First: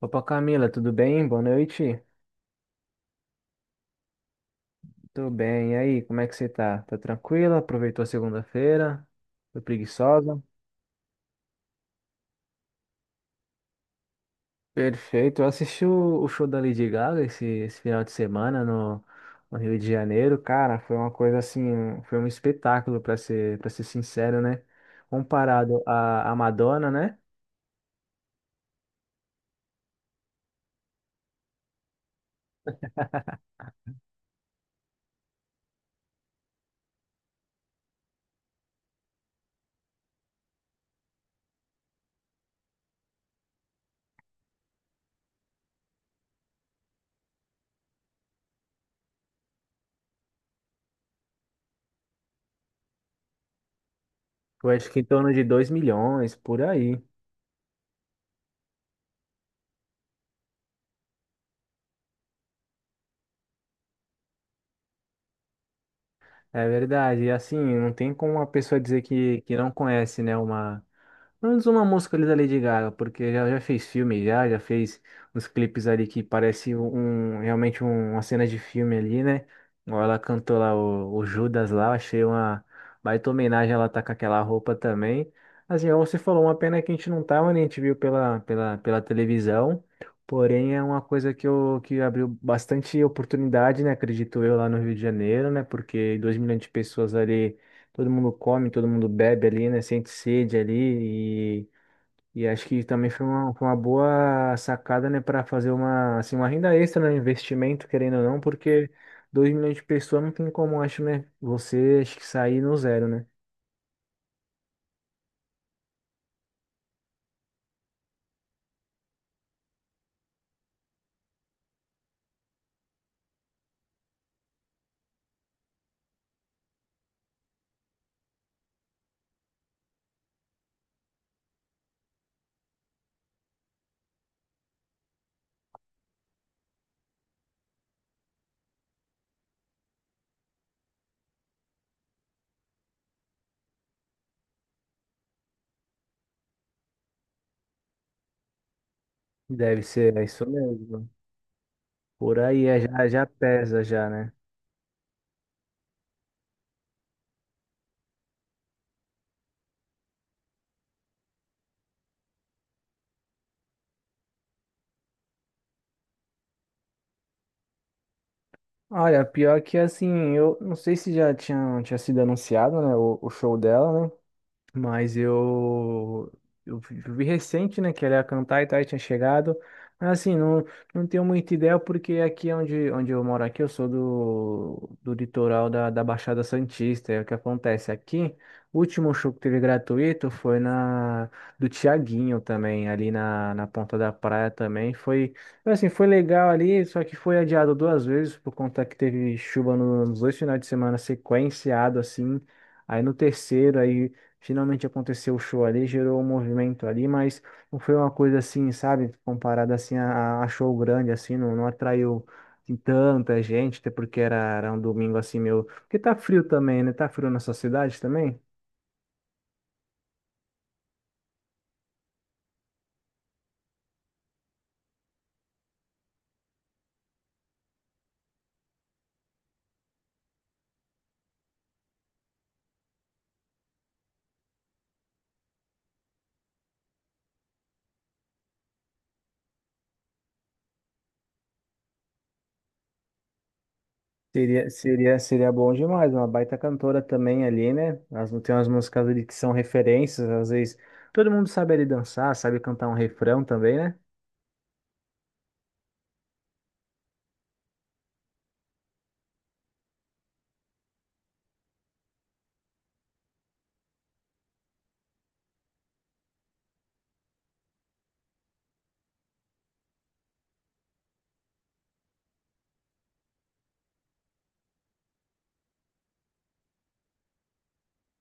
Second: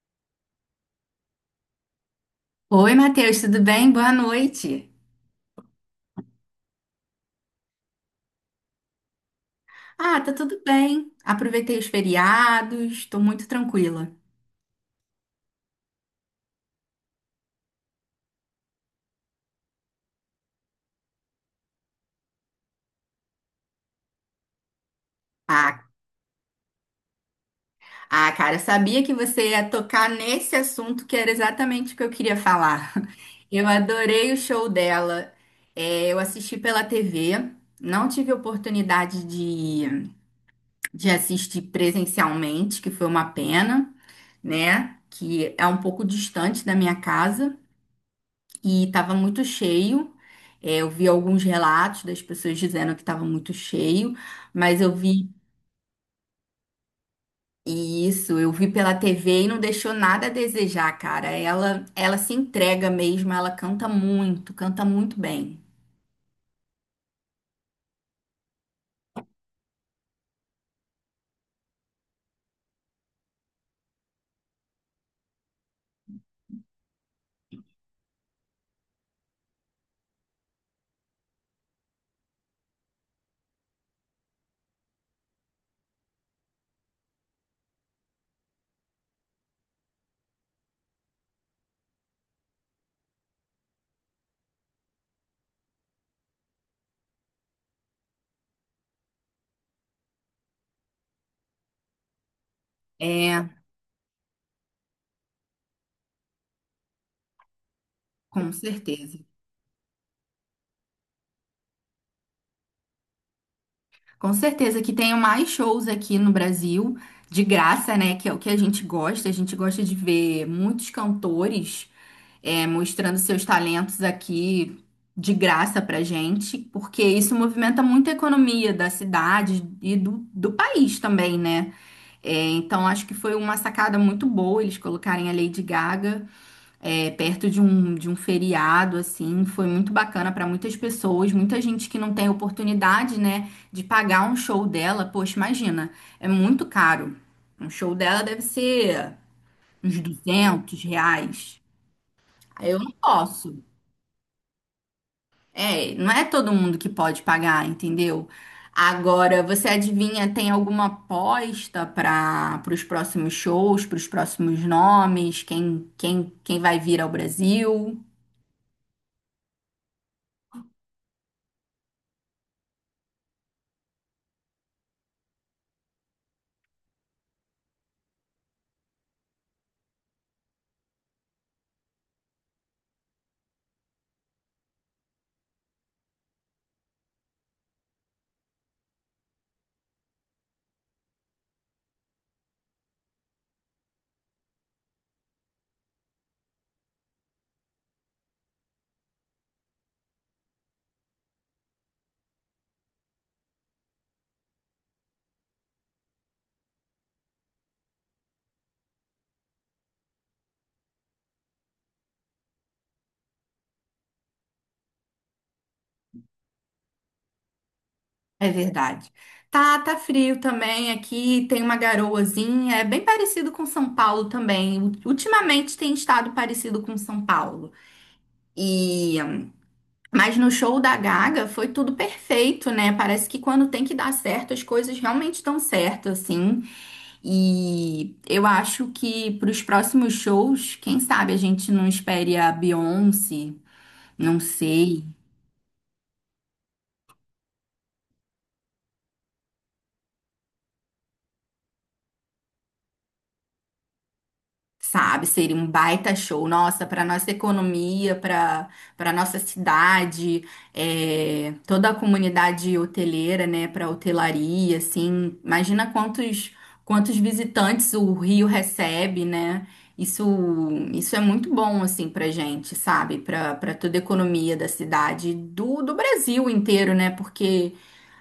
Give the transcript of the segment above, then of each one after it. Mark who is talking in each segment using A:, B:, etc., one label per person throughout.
A: Opa, Camila, tudo bem? Boa noite.
B: Oi, Matheus, tudo bem? Boa noite.
A: Tudo bem. E aí, como é que você tá? Tá tranquila? Aproveitou a segunda-feira? Foi
B: Tá
A: preguiçosa?
B: tudo bem. Aproveitei os feriados, tô muito tranquila.
A: Perfeito. Eu assisti o show da Lady Gaga esse final de semana no Rio de Janeiro. Cara, foi uma coisa assim, foi um espetáculo, para ser sincero, né? Comparado
B: Ah,
A: à Madonna, né?
B: Cara, eu sabia que você ia tocar nesse assunto que era exatamente o que eu queria falar. Eu adorei o show dela. É, eu assisti pela TV, não tive oportunidade de assistir presencialmente, que foi uma pena, né? Que é um pouco distante da minha casa e estava muito cheio. É, eu vi alguns relatos das pessoas dizendo que estava muito cheio,
A: Eu
B: mas
A: acho
B: eu
A: que em
B: vi
A: torno de 2 milhões, por aí.
B: isso, eu vi pela TV e não deixou nada a desejar, cara. Ela se entrega mesmo, ela canta muito bem.
A: É verdade. E assim, não tem como uma pessoa dizer que não conhece, né? Uma Pelo menos uma música ali da Lady Gaga, porque já fez filme, já fez uns clipes ali que parece realmente uma cena de filme ali, né? Igual ela cantou lá o Judas lá, achei uma baita homenagem, ela tá com aquela roupa também. Assim, igual você falou, uma pena que a gente não tava, né? A gente viu pela televisão, porém é uma coisa que, eu, que abriu bastante oportunidade, né? Acredito eu, lá no Rio de Janeiro, né? Porque 2 milhões de pessoas ali todo mundo come, todo mundo bebe ali, né? Sente sede ali e acho que também
B: É,
A: foi uma boa sacada, né? Para fazer uma, assim, uma renda extra, né? Investimento, querendo ou não,
B: com
A: porque
B: certeza.
A: 2 milhões de pessoas não tem como, acho, né? Você acho que sair no zero, né?
B: Com certeza que tenho mais shows aqui no Brasil, de graça, né? Que é o que a gente gosta. A gente gosta de ver muitos cantores, mostrando seus talentos aqui de graça pra gente, porque isso movimenta muito a economia da cidade e do país também, né? É, então acho que foi uma sacada muito boa eles colocarem a Lady Gaga, perto de um feriado. Assim, foi muito bacana para muitas pessoas, muita gente que não tem oportunidade, né, de pagar um show dela. Poxa, imagina, é muito caro. Um show dela deve ser
A: Deve
B: uns
A: ser, é isso
B: 200
A: mesmo.
B: reais.
A: Por aí
B: Aí eu
A: é,
B: não
A: já
B: posso.
A: pesa já, né?
B: É, não é todo mundo que pode pagar, entendeu? Agora, você adivinha, tem alguma aposta para os próximos shows, para os próximos nomes, quem vai vir ao Brasil?
A: Olha, pior que assim, eu não sei se já tinha sido anunciado, né? O show dela, né? Mas eu vi recente, né, que ela ia cantar e tal, e tinha chegado. Mas assim, não, não tenho muita ideia, porque aqui é onde eu moro aqui, eu sou do litoral da Baixada Santista. E é o que acontece aqui, o último show que teve gratuito foi na do Tiaguinho também, ali na Ponta da Praia também. Foi, assim, foi legal ali, só que foi adiado duas vezes, por conta que teve chuva nos dois finais de semana sequenciado, assim. Aí no terceiro, aí. Finalmente aconteceu o show ali, gerou um movimento ali, mas não foi uma coisa assim, sabe? Comparada assim a show grande, assim, não, não atraiu assim, tanta gente, até porque era um domingo assim meio. Porque tá frio também, né? Tá frio na sua cidade também?
B: É verdade. Tá, tá frio também aqui, tem uma garoazinha, é bem parecido com São Paulo também. Ultimamente tem estado parecido com São Paulo. E mas no show da Gaga foi tudo perfeito, né? Parece que quando tem que dar certo, as coisas realmente estão certo, assim. E eu acho que para os próximos shows, quem sabe a gente não espere a Beyoncé, não sei.
A: Seria bom demais, uma baita cantora também ali, né? As, tem umas músicas ali que são referências, às vezes todo mundo sabe ali dançar, sabe cantar um refrão também, né?
B: Sabe, seria um baita show, nossa, para nossa economia, para nossa cidade, é, toda a comunidade hoteleira, né, para hotelaria. Assim, imagina quantos visitantes o Rio recebe, né? Isso isso é muito bom assim pra gente, sabe? Para toda a economia da cidade, do Brasil inteiro, né? Porque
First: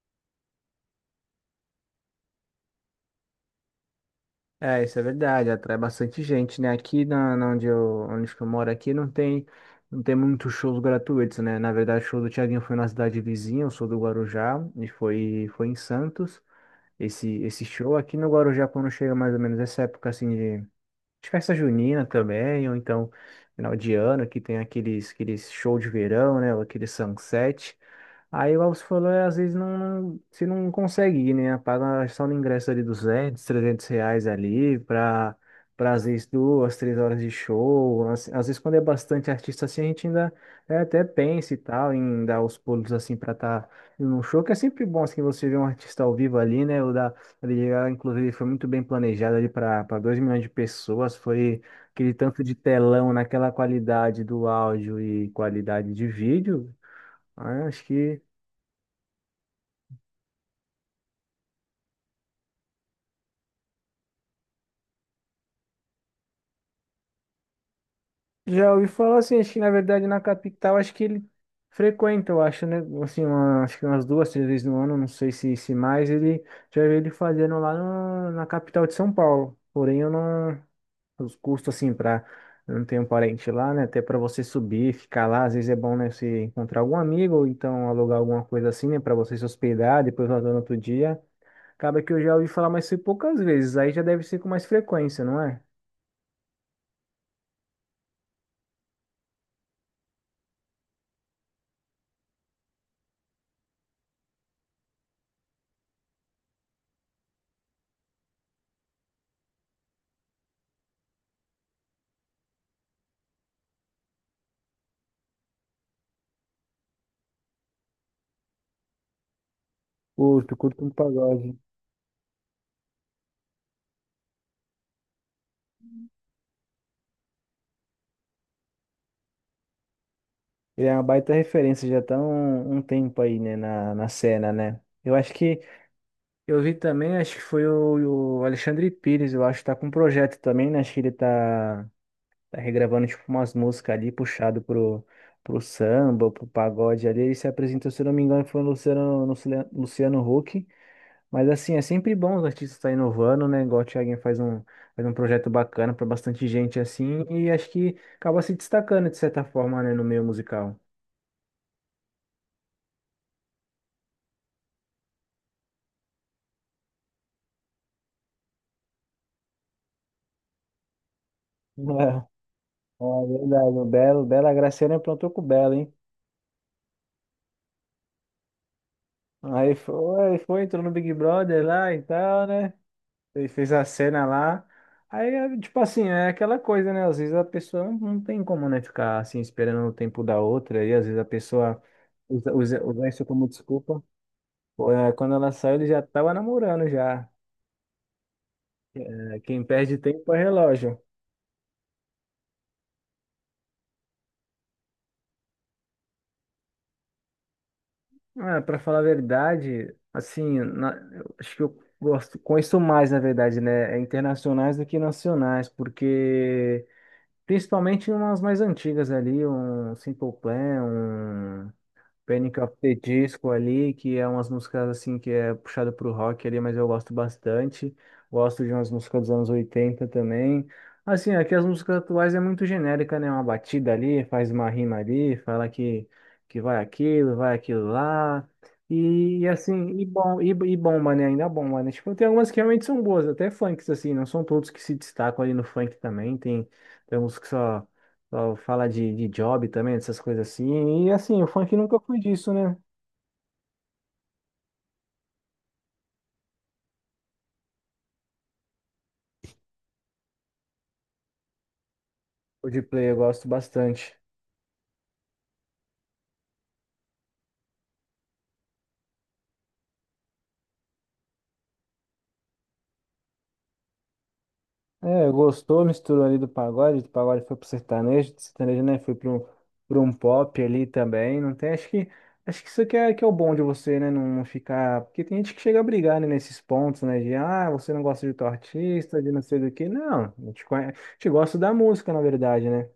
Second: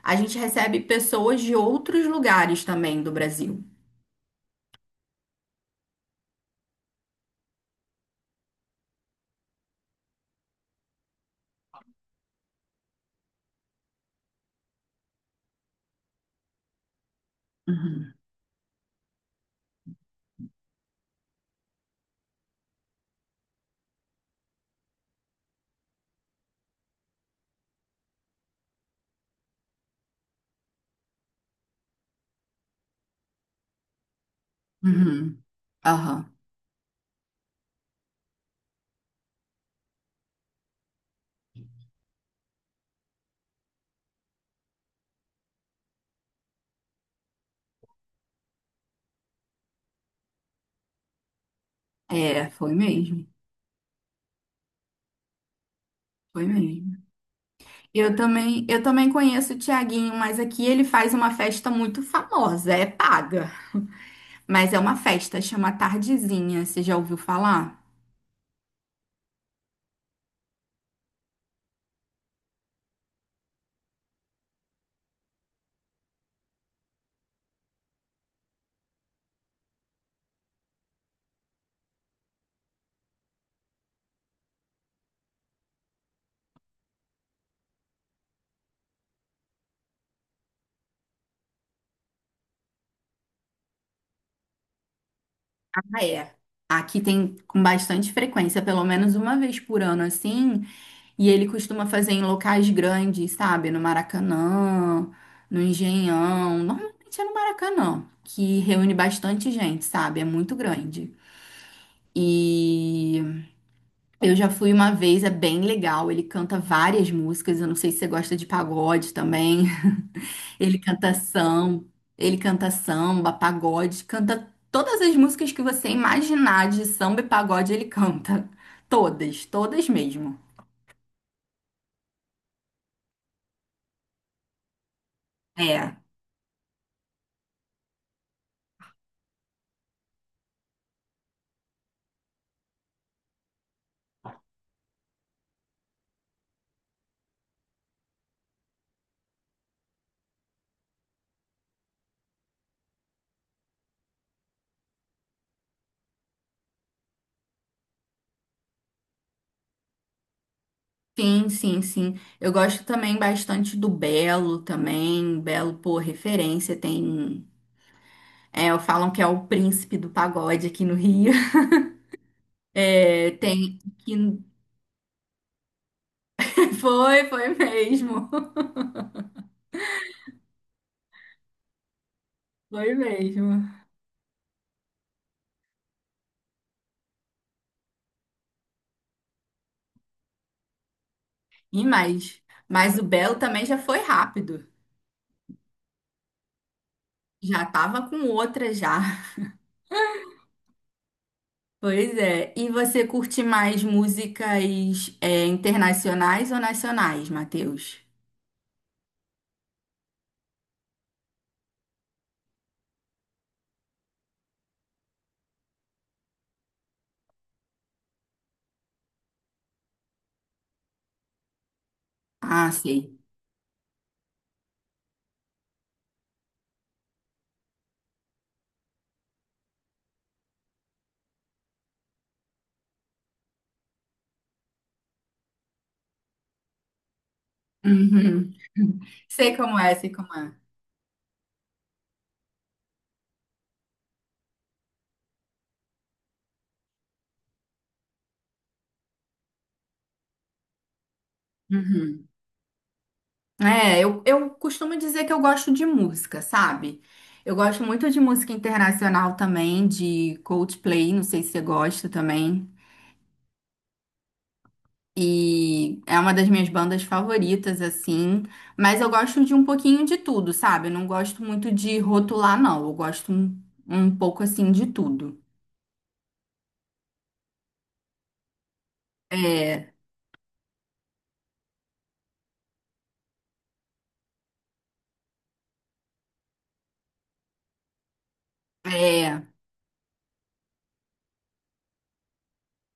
B: a gente recebe pessoas de outros lugares também do Brasil.
A: É, isso é verdade, atrai bastante gente, né? Aqui na onde eu, onde que eu moro aqui não tem, não tem muitos shows gratuitos, né? Na verdade, o show do Thiaguinho foi na cidade vizinha, eu sou do Guarujá, e foi, foi em Santos. Esse show aqui no Guarujá, quando chega mais ou menos essa época assim de festa junina também, ou então final de ano, que tem aqueles, aqueles show de verão, né? Ou aquele sunset. Aí, o Alves falou, é, às vezes não, você não consegue ir, né? Paga só no ingresso ali 200, 300 reais ali para
B: Uhum.
A: para às vezes
B: Aham.
A: duas, três horas de show. Às vezes quando é bastante artista assim, a gente ainda é, até pensa e tal em dar os pulos assim para estar num show, que é sempre bom assim você ver um artista ao vivo ali, né? O da ali, ela, inclusive, foi muito bem planejado ali para 2 milhões de pessoas. Foi aquele tanto
B: É,
A: de
B: foi
A: telão
B: mesmo,
A: naquela qualidade do áudio e qualidade de
B: foi
A: vídeo.
B: mesmo.
A: Ah, acho
B: Eu
A: que
B: também, eu também conheço o Tiaguinho, mas aqui ele faz uma festa muito famosa, é paga, mas é uma festa, chama Tardezinha, você já ouviu falar?
A: já ouvi falar assim, acho que na verdade na capital, acho que ele frequenta, eu acho, né? Assim, acho que umas duas, três vezes no ano, não sei se mais, ele já vi ele fazendo lá na capital de São Paulo. Porém, eu não. Os custos, assim, pra. Eu não tenho parente lá, né? Até pra você subir, ficar lá, às vezes é bom, né? Você encontrar algum amigo, ou então alugar alguma coisa assim, né? Pra você se hospedar, depois voltar no outro dia. Acaba que eu já ouvi falar, mas foi poucas vezes, aí já deve ser com mais frequência, não é?
B: Ah, é. Aqui tem com bastante frequência, pelo menos uma vez por ano, assim, e ele costuma fazer em locais grandes, sabe? No Maracanã, no Engenhão, normalmente é no Maracanã, que reúne bastante gente, sabe? É muito grande. E eu já fui uma vez, é bem legal. Ele canta várias músicas. Eu não sei se você gosta de pagode também.
A: Curto,
B: Ele
A: curto um
B: canta
A: pagode.
B: samba, ele canta samba, pagode, canta todas as músicas que você imaginar de samba e pagode, ele canta. Todas, todas mesmo.
A: Ele é uma baita referência, já tá um tempo aí, né, na cena, né? Eu acho que
B: É.
A: eu vi também, acho que foi o Alexandre Pires, eu acho que tá com um projeto também, né? Acho que ele tá regravando tipo umas músicas ali, puxado pro samba, pro pagode ali. Ele se apresentou, se eu não me engano, foi o Luciano, Luciano Huck. Mas assim, é sempre bom os artistas estar inovando, né? Igual o Thiaguinho faz faz um projeto bacana pra bastante gente assim, e acho que acaba se destacando de certa forma, né, no meio musical.
B: Sim, sim, sim. Eu gosto também bastante do Belo também. Belo, pô, referência. Tem um, é, falam que é o príncipe do pagode aqui no Rio.
A: Ah,
B: É,
A: verdade,
B: tem.
A: o
B: Que...
A: Belo, Bela Graciane aprontou com o Belo, hein?
B: Foi, foi mesmo.
A: Aí foi, foi, entrou no Big Brother lá e tal, né?
B: Foi
A: Ele
B: mesmo.
A: fez a cena lá. Aí, é, tipo assim, é aquela coisa, né? Às vezes a pessoa não tem como, né, ficar assim esperando o tempo da outra. E às vezes a pessoa
B: E mais. Mas o
A: usa isso
B: Belo
A: como
B: também já foi
A: desculpa.
B: rápido.
A: Pô, é, quando ela saiu, ele já tava namorando já.
B: Já tava com outra já.
A: É, quem perde tempo é relógio.
B: Pois é. E você curte mais músicas, internacionais ou nacionais, Matheus?
A: Ah, para falar a verdade, assim, eu acho que eu gosto, conheço mais, na verdade, né? É internacionais do que nacionais, porque principalmente umas mais antigas ali, um Simple Plan, um Panic
B: Ah,
A: of the
B: sei.
A: Disco ali, que é umas músicas assim que é puxada pro rock ali, mas eu gosto bastante. Gosto de umas músicas dos anos 80 também. Assim, aqui as músicas atuais é muito genérica, né? Uma batida ali, faz uma rima ali, fala que vai aquilo lá.
B: Uhum.
A: E,
B: Sei como é, sei como é.
A: e bomba, né? Ainda bomba, né? Tipo, tem algumas que realmente são boas, até funks, assim, não são todos que se destacam ali no funk também. Tem, tem uns que só. Só fala de job também, dessas coisas assim. E assim, o funk nunca foi
B: Uhum.
A: disso, né?
B: É, eu costumo dizer que eu gosto de música, sabe? Eu gosto muito de música internacional também, de Coldplay, não sei se você gosta
A: O
B: também.
A: de play eu gosto bastante.
B: E é uma das minhas bandas favoritas, assim. Mas eu gosto de um pouquinho de tudo, sabe? Eu não gosto muito de rotular, não. Eu gosto um, pouco, assim, de
A: É,
B: tudo.
A: gostou, misturou ali do pagode foi pro sertanejo, do sertanejo, né? Foi pro,
B: É,
A: pro um pop ali também. Não tem, acho que isso que é o bom de você, né? Não, não ficar. Porque tem gente que chega a brigar, né, nesses pontos, né? De ah, você não gosta de tal artista, de não
B: é,
A: sei do que. Não, a gente, a gente gosta da música, na verdade, né?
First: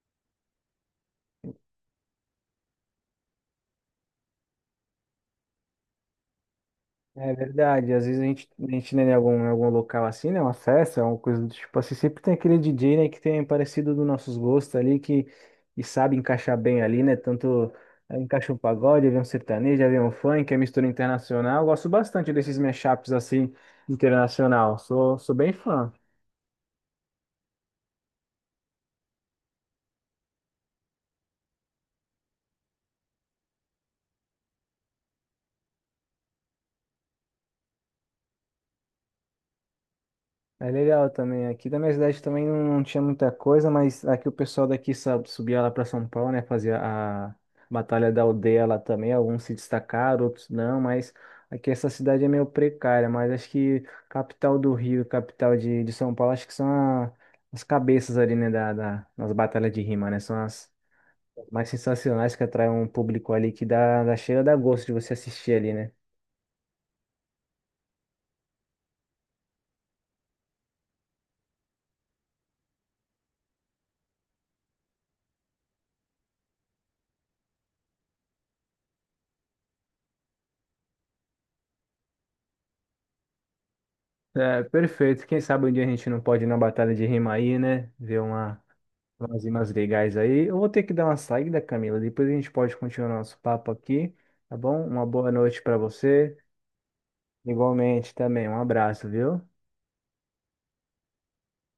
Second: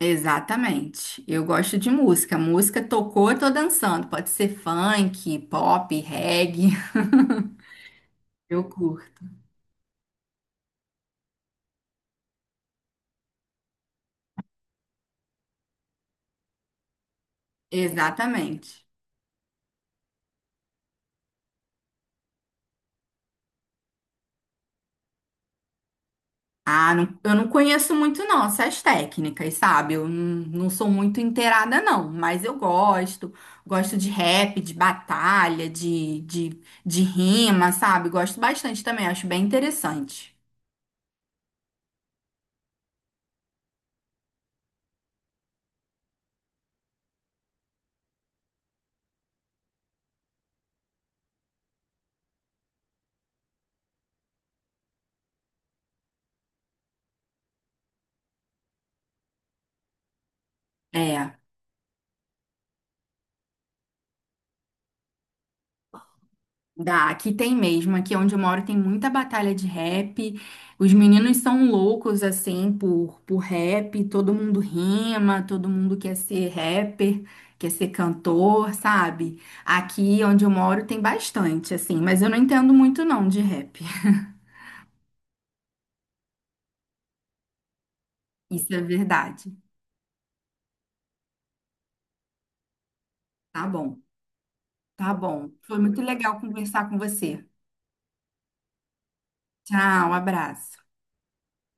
B: exatamente. Eu gosto de música. Música tocou, eu tô dançando. Pode ser funk, pop, reggae.
A: É verdade, às vezes
B: Eu
A: a gente né, em
B: curto.
A: em algum local assim, né, uma festa, uma coisa do tipo assim, sempre tem aquele DJ, né, que tem parecido dos nossos gostos ali, que e sabe encaixar bem ali, né, tanto é, encaixa um
B: Exatamente.
A: pagode, vem um sertanejo, vem um funk, é mistura internacional, eu gosto bastante desses mashups assim, internacional, sou, sou bem fã.
B: Ah, não, eu não conheço muito não essas técnicas, sabe? Eu não, não sou muito inteirada não, mas eu gosto. Gosto de rap, de batalha, de rima, sabe? Gosto bastante também, acho bem interessante.
A: É legal também. Aqui da minha cidade também não, não tinha muita coisa, mas aqui o pessoal daqui sabe, subia lá para São Paulo, né? Fazia a Batalha da Aldeia lá também. Alguns se destacaram, outros não, mas aqui essa cidade é meio precária. Mas acho que capital do Rio, capital de São Paulo, acho que são a- as cabeças ali, né? Nas batalhas de rima, né? São as
B: É.
A: mais sensacionais que atraem um público ali que dá, dá cheira, dá gosto de você assistir ali, né?
B: Dá, aqui tem mesmo. Aqui onde eu moro tem muita batalha de rap. Os meninos são loucos, assim, por rap. Todo mundo rima, todo mundo quer ser rapper, quer ser cantor, sabe? Aqui onde eu moro tem bastante, assim, mas eu não entendo muito não de rap.
A: É, perfeito. Quem sabe um dia a gente não pode ir na batalha de rima aí, né? Ver uma.
B: Isso é
A: Umas
B: verdade.
A: umas legais aí. Eu vou ter que dar uma saída, Camila. Depois a gente pode continuar nosso
B: Tá
A: papo
B: bom,
A: aqui, tá bom? Uma
B: tá
A: boa
B: bom.
A: noite para
B: Foi muito
A: você.
B: legal conversar com você.
A: Igualmente também. Um abraço, viu?
B: Tchau, abraço.